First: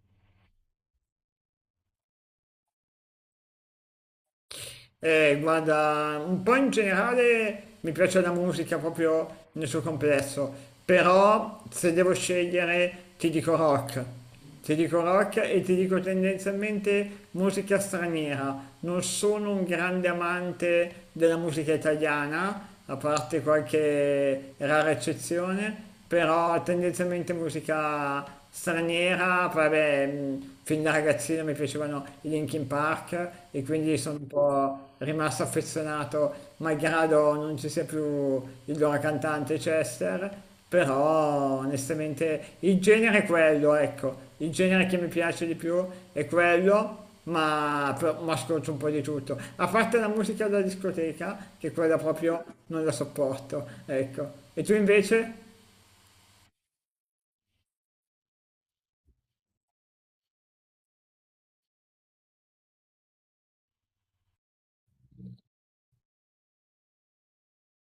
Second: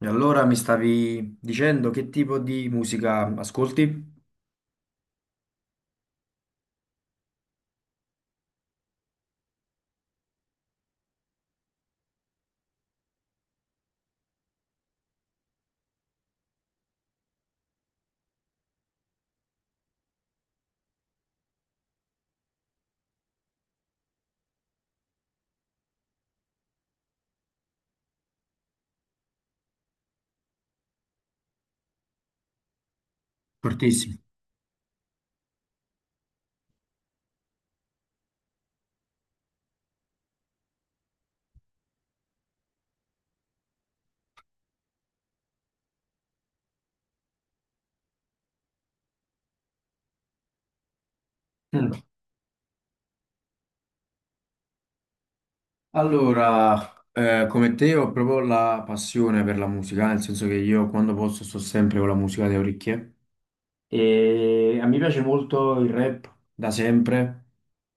E allora mi stavi dicendo che tipo di musica ascolti? Guarda, un po' in generale mi piace la musica proprio nel suo complesso, però se devo scegliere ti dico rock e ti dico tendenzialmente musica straniera. Non sono un grande amante della musica italiana, a parte qualche rara eccezione, però tendenzialmente musica straniera, poi vabbè, fin da ragazzino mi piacevano i Linkin Park e quindi Fortissimo. sono un po' rimasto affezionato, malgrado non ci sia più il loro cantante Chester, però onestamente il genere è quello, ecco, il genere che mi piace di più è quello. Ma, ma ascolto un po' di tutto, a parte la musica da discoteca, che quella Mm. proprio non la sopporto, ecco. E tu invece? Allora, come te ho proprio la passione per la musica, nel senso che io quando posso sto sempre con la musica alle orecchie e a me piace molto il rap da sempre,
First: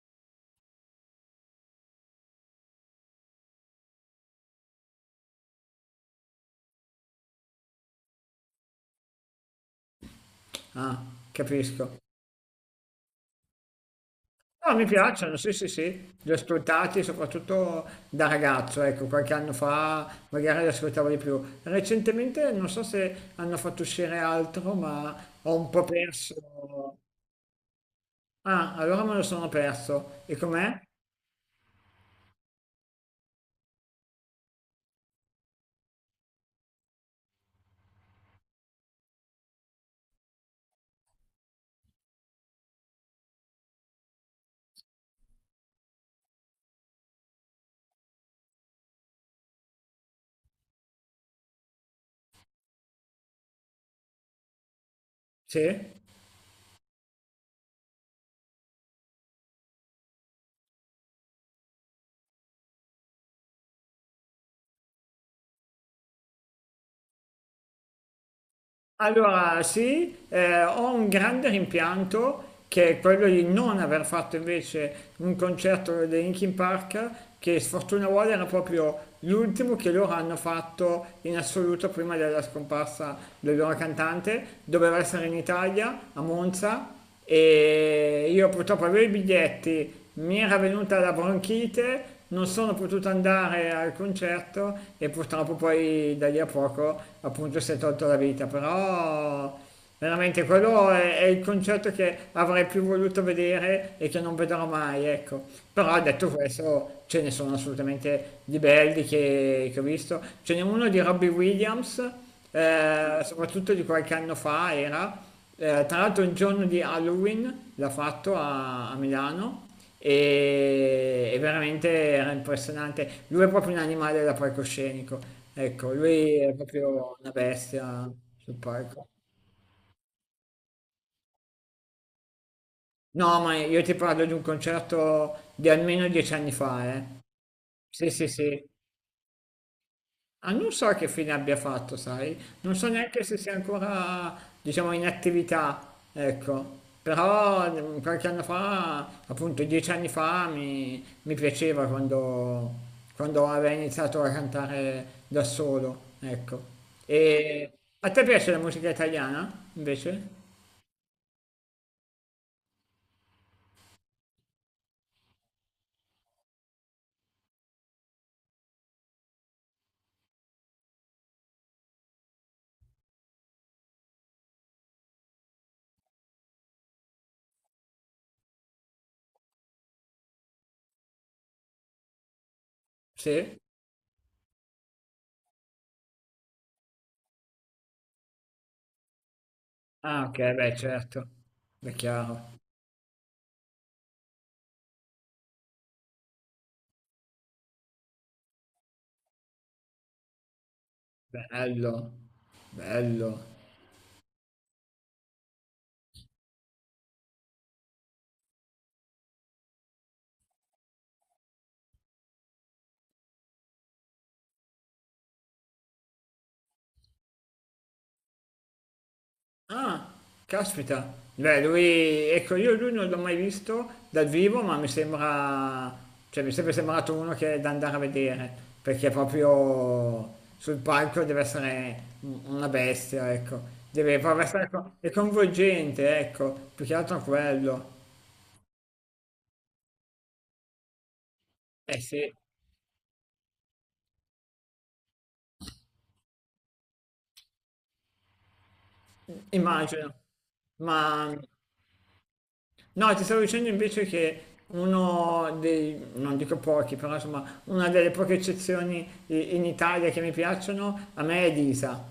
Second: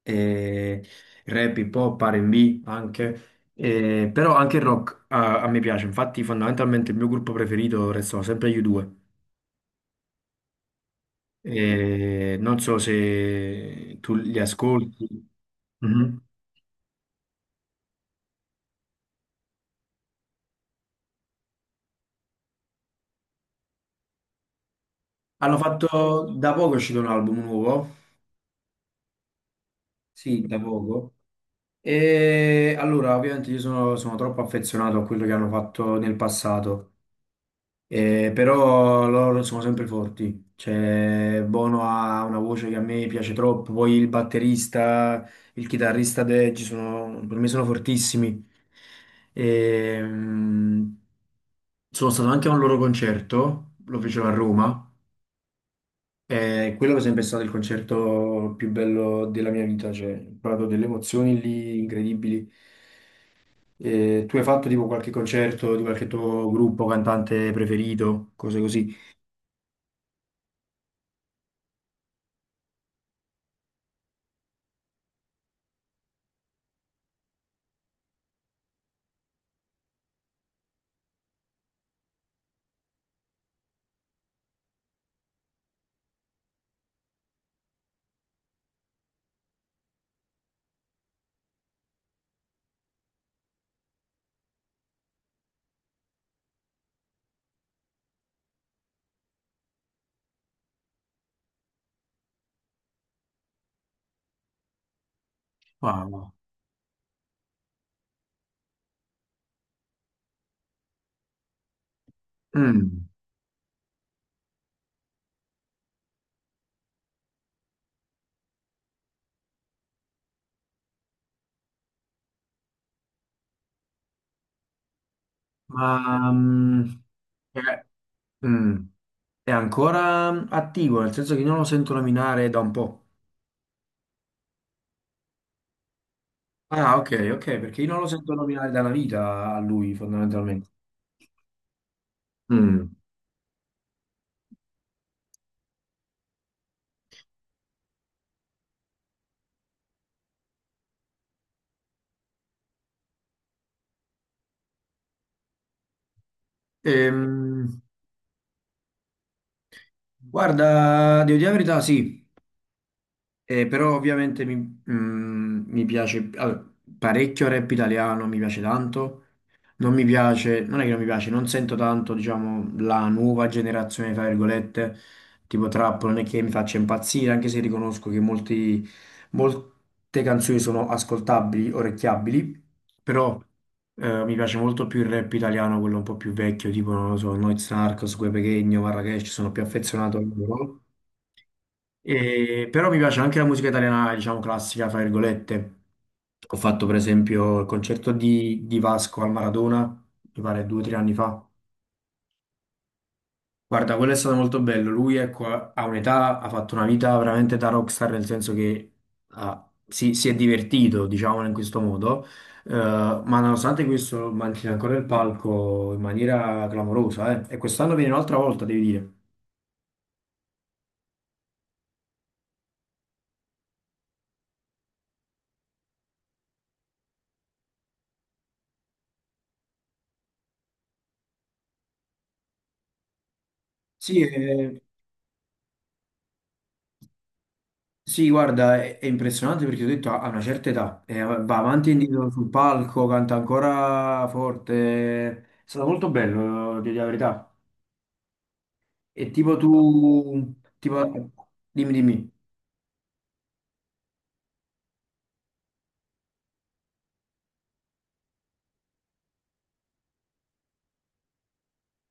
e il rap, hip hop, R&B anche, però anche il rock a me piace, infatti fondamentalmente il mio gruppo preferito restano sempre gli U2. Ah, capisco. E non so se tu li No, mi ascolti. piacciono, sì, sì, sì, Mhm. li ho ascoltati soprattutto da ragazzo, ecco, qualche anno fa magari li ascoltavo di più. Recentemente non so se hanno fatto uscire altro, ma ho Hanno un po' fatto perso. da poco è uscito un album nuovo, Ah, allora me lo sono perso. E sì, da com'è? poco. E allora, ovviamente io sono troppo affezionato a quello che hanno fatto nel passato. Però loro sono sempre forti. Cioè, Bono ha una voce che a me piace troppo. Poi il batterista, il chitarrista Deji sono, per me sono fortissimi. Ehm, sono stato anche a un loro concerto, lo fecero a Roma. Sì? E quello per esempio è stato il concerto più bello della mia vita. Cioè, ho provato delle emozioni lì incredibili. Tu hai fatto tipo qualche concerto di qualche tuo gruppo, cantante preferito, cose così? Allora, sì, ho un grande rimpianto che è quello di non aver fatto invece un concerto dei Linkin Park che sfortuna vuole era proprio l'ultimo che loro hanno fatto in assoluto prima della scomparsa del loro cantante. Doveva essere in Italia, a Monza, e io purtroppo avevo i biglietti, mi era venuta la bronchite, non sono potuto andare al concerto e purtroppo poi da lì a poco appunto si è tolto la vita, però veramente quello è il concerto che avrei più voluto vedere e che non vedrò mai, ecco. Però detto Wow. questo ce ne sono assolutamente di belli che ho visto, ce n'è uno di Robbie Williams, Mm, soprattutto di qualche anno fa era tra l'altro il giorno di Halloween l'ha fatto a Milano e veramente era impressionante. Lui è proprio un animale da palcoscenico, ecco, ma lui è proprio una è, bestia sul mm, palco. è ancora attivo, nel senso che io non lo sento nominare da un po'. No, ma io ti parlo di un concerto di almeno 10 anni fa, Ah, eh. ok, ok, perché io non lo Sì, sì, sento sì. nominare da una vita a lui, Ah, fondamentalmente. non so che fine abbia fatto, sai? Non so Mm. neanche se sia ancora, diciamo, in attività, ecco. Però qualche anno fa, appunto 10 anni fa, mi piaceva quando aveva iniziato a cantare da solo, ecco. E Ehm, a te piace la musica italiana, invece? guarda, devo dire la verità, sì. Però ovviamente mi piace allora, parecchio rap italiano, mi piace tanto. Non mi piace, non è che non mi piace, non sento tanto, diciamo, la nuova generazione, tra virgolette, tipo trap, non è che mi faccia impazzire, anche se riconosco che molti, molte canzoni sono ascoltabili, orecchiabili, però Sì? Mi piace molto più il rap italiano, quello un po' più vecchio, tipo, non lo so, Noyz Narcos, Guè Pequeno, Marracash, sono più affezionato a Ah, ok, beh, loro. certo. È chiaro. Però mi piace anche la musica italiana, diciamo classica, fra virgolette. Ho fatto per esempio il concerto di Vasco al Maradona, mi pare 2 o 3 anni fa. Bello, bello. Guarda, quello è stato molto bello. Lui, ecco, ha un'età, ha fatto una vita veramente da rockstar, nel senso che si è divertito, diciamo, in questo modo. Ma nonostante questo, mantiene ancora il palco in maniera clamorosa, eh. E quest'anno viene un'altra volta, devi dire. Ah, caspita. Beh, lui, ecco, io lui non l'ho mai visto dal vivo, ma mi sembra, cioè mi è sempre sembrato uno che è da andare a vedere, perché proprio sul palco deve essere una bestia, ecco. Deve Sì, proprio essere è coinvolgente, ecco, più che altro quello. sì, guarda, è impressionante perché ho detto ha una certa età, va avanti e Eh indietro sì, sul palco, canta ancora forte, è stato molto bello, di la verità. E tipo tu, immagino. tipo, Ma dimmi, dimmi, no, ti stavo dicendo invece che uno dei, non dico pochi, però insomma, una delle poche eccezioni in Italia che mi piacciono, a me è Elisa.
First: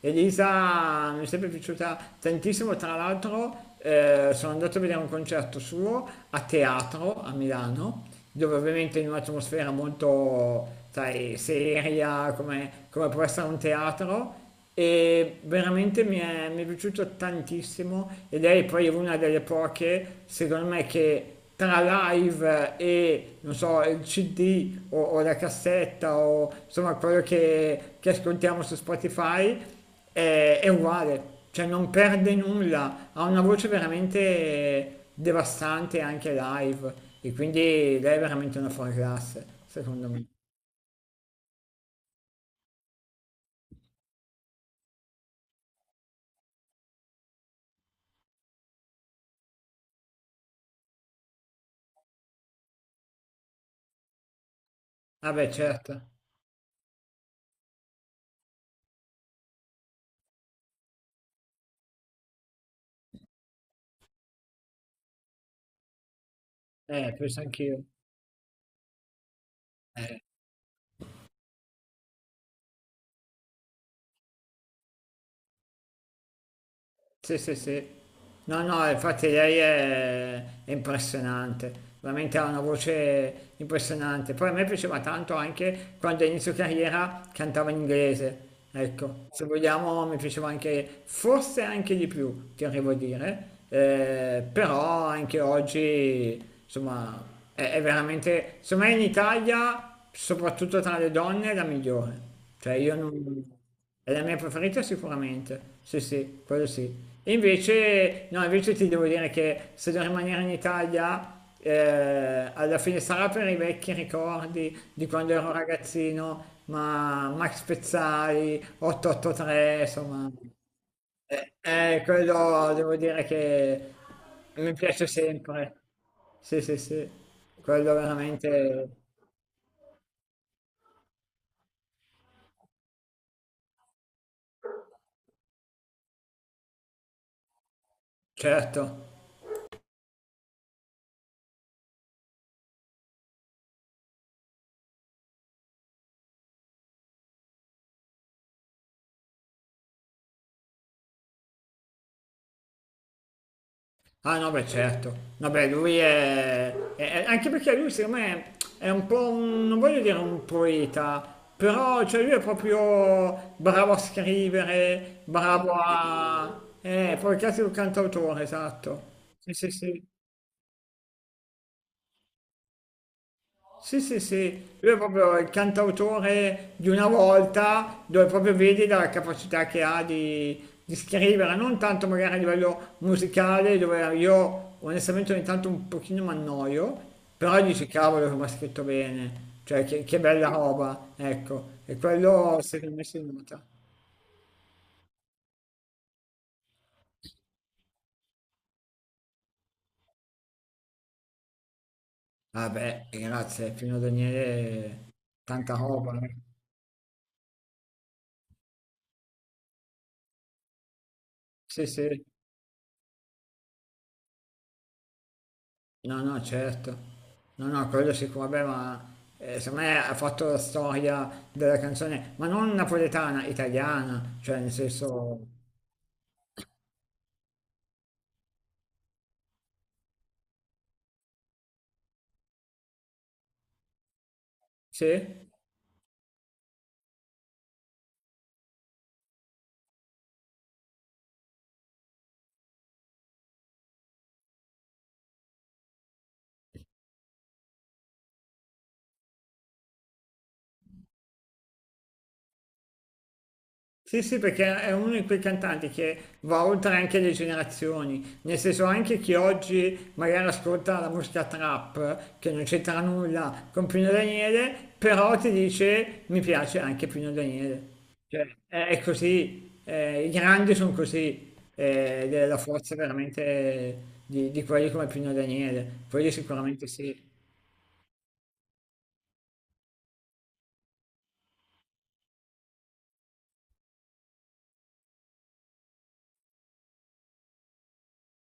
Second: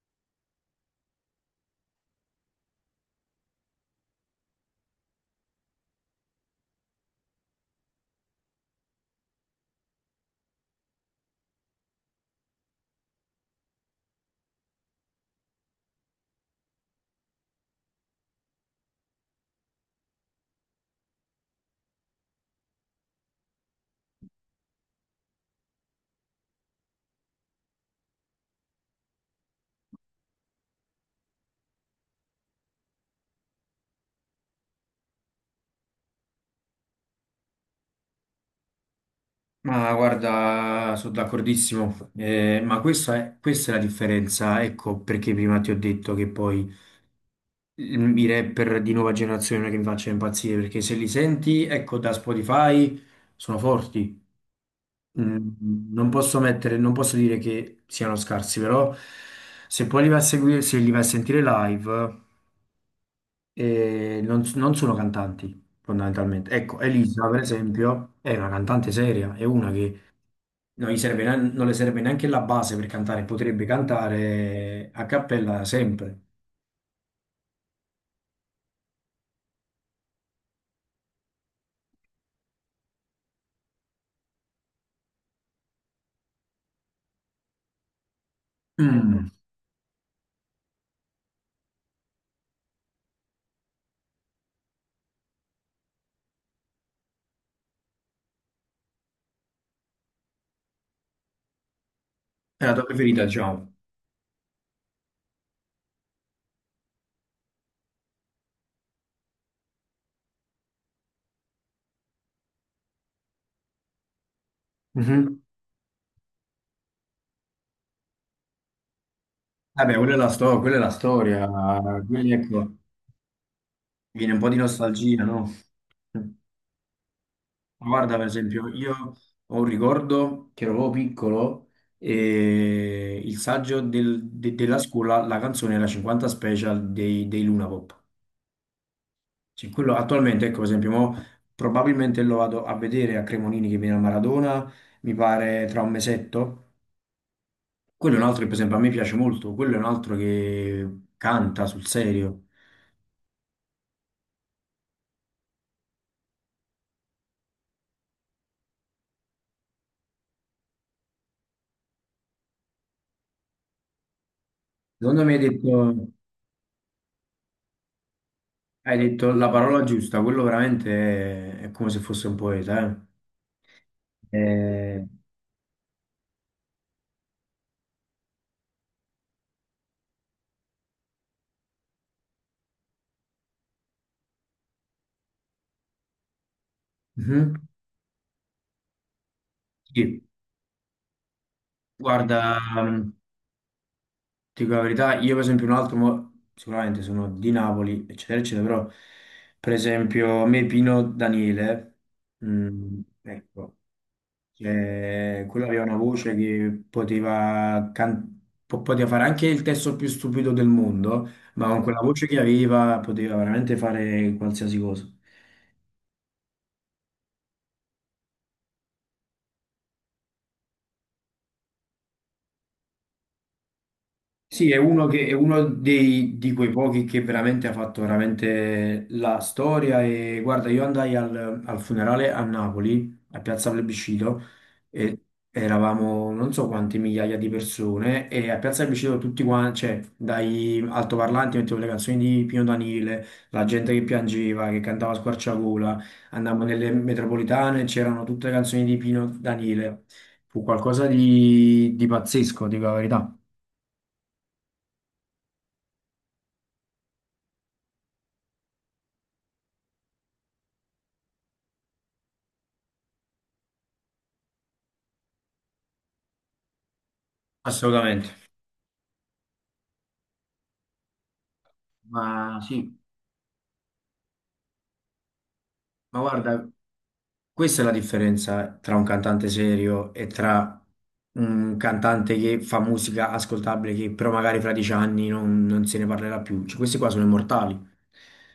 Elisa mi è sempre piaciuta tantissimo, tra l'altro sono andato a vedere un concerto suo a teatro a Milano, dove ovviamente in un'atmosfera molto, sai, seria, come, come può essere un teatro, e veramente mi mi è piaciuto tantissimo e lei poi è una delle poche, secondo me, che tra live e, non so, il CD o la cassetta o insomma quello che ascoltiamo su Spotify è uguale, cioè non perde nulla, ha una voce veramente devastante anche live e quindi lei è veramente una fuori classe, ma secondo me. guarda, sono d'accordissimo. Ma questa è, la differenza, ecco perché prima ti ho detto che poi i rapper di nuova generazione non è che mi faccia impazzire, perché se li senti, ecco, da Spotify sono forti. Vabbè, Mm, certo, Non posso mettere, non posso dire che siano scarsi, però se poi li vai a seguire, se li vai a sentire live, non sono cantanti fondamentalmente. Ecco, Elisa, per penso anch'io. esempio, è una cantante seria, è una che Eh. Non le serve neanche la base per cantare, potrebbe cantare a cappella sempre. Sì, sì, sì. No, no, infatti è impressionante, veramente ha una voce impressionante. Poi a me piaceva tanto anche quando a inizio carriera cantava in inglese. Mm, Ecco, se vogliamo mi piaceva anche, forse anche di più, ti arrivo a dire, eh, però anche oggi, insomma, è veramente, secondo me in Italia, soprattutto tra le donne, è la migliore. È la Cioè tua io preferita, non... diciamo. È la mia preferita sicuramente, sì sì, quello sì. E invece, no, invece ti devo dire che se devo rimanere in Italia, alla fine sarà per i vecchi ricordi di quando Mhm. ero ragazzino, ma Max Pezzali, 883, Vabbè, insomma, quella è la storia, quindi quello ecco, devo dire che viene un po' di mi piace nostalgia, no? sempre. Sì, sì, sì, Ma quello guarda, per esempio, veramente, io ho un ricordo che ero proprio piccolo e il saggio della scuola, la canzone era 50 Special dei Luna Pop. certo. Cioè, quello attualmente, ecco, per esempio, mo probabilmente lo vado a vedere a Cremonini che viene a Maradona, mi pare tra un mesetto. Quello è un altro che, per esempio, a me piace molto, quello è un altro che canta sul serio. Ah no, beh certo. Vabbè, lui è- anche perché lui secondo me è un po'... non voglio dire un poeta, però cioè, lui è proprio bravo a scrivere, Secondo me hai bravo detto, a... poi cazzo è un cantautore, hai esatto. detto la Sì, sì, parola sì. giusta, quello veramente è come se fosse un poeta, Sì, sì, sì, lui eh. è proprio il cantautore di una volta dove proprio vedi la capacità che ha di scrivere, non tanto magari a livello musicale dove io onestamente ogni tanto un pochino mi annoio, Mhm. però dici cavolo come ha scritto bene, cioè che Sì, bella roba, ecco, e quello guarda, secondo me mm, si nota. ti dico la verità, io per esempio un altro, sicuramente sono di Napoli, eccetera, eccetera, però per esempio a me Pino Daniele, Vabbè, grazie, ecco, Pino Daniele, cioè, quello tanta aveva una roba. voce che poteva, poteva fare anche il testo più stupido del mondo, ma con Sì, quella sì. voce che aveva poteva veramente fare qualsiasi cosa. No, no, certo. No, no, quello sicuro, vabbè, ma secondo me ha fatto la storia della canzone, ma non napoletana, italiana, cioè Sì, nel è uno, che, è senso... uno dei, di quei pochi che veramente ha fatto veramente la storia e guarda, io andai al funerale a Napoli, a Piazza Plebiscito, e Sì? eravamo non so quante migliaia di persone e a Piazza Plebiscito tutti quanti, cioè dai altoparlanti mettevo le canzoni di Pino Daniele, la gente che piangeva, che cantava a squarciagola, andavamo nelle metropolitane, c'erano tutte le canzoni di Pino Daniele, fu qualcosa di pazzesco, dico la verità. Sì, sì, perché è uno di quei cantanti che va oltre anche le generazioni, nel senso anche chi oggi magari ascolta la musica trap, che non c'entra nulla con Pino Daniele, però ti dice mi piace anche Pino Daniele. Assolutamente. Cioè, è così, i grandi sono così, ed è la Ma forza sì, veramente di quelli come Pino Daniele, ma quelli guarda, sicuramente sì. questa è la differenza tra un cantante serio e tra un cantante che fa musica ascoltabile che però magari fra 10 anni non se ne parlerà più. Cioè, questi qua sono immortali.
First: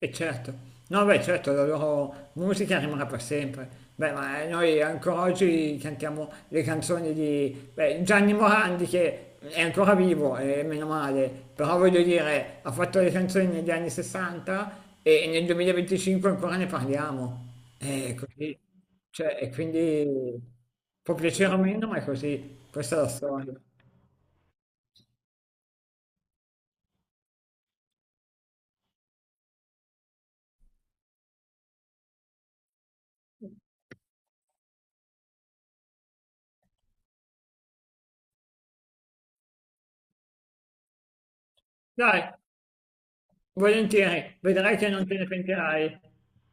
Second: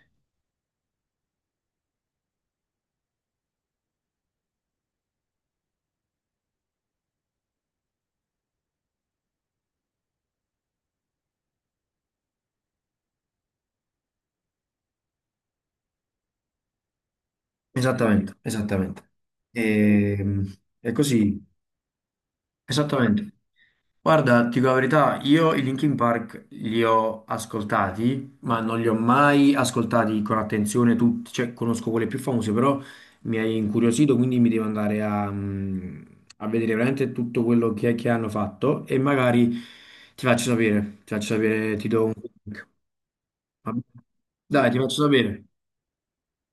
E certo, no beh certo la loro musica rimarrà per sempre. Beh ma noi ancora oggi cantiamo le canzoni di beh, Gianni Morandi che è ancora vivo e meno male, però voglio dire ha fatto le canzoni negli anni 60 e nel 2025 ancora ne parliamo. E Esattamente, così, esattamente. cioè, e quindi E, è può così, piacere o meno ma è così, questa è la esattamente. storia. Guarda, ti dico la verità, io i Linkin Park li ho ascoltati, ma non li ho mai ascoltati con attenzione tutti, cioè conosco quelle più famose, però mi hai incuriosito, quindi mi devo andare a vedere veramente tutto quello che hanno fatto e magari ti faccio sapere, ti faccio sapere, ti do un Dai, link. Va bene? volentieri, Dai, vedrai ti che faccio non te ne sapere, pentirai.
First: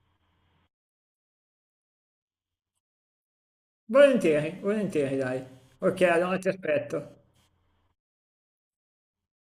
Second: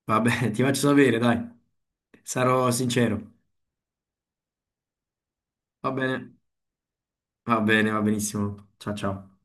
va bene, ti faccio sapere, dai, sarò sincero, Volentieri, volentieri, dai. va Ok, bene, allora ti aspetto. va bene, va benissimo, ciao ciao.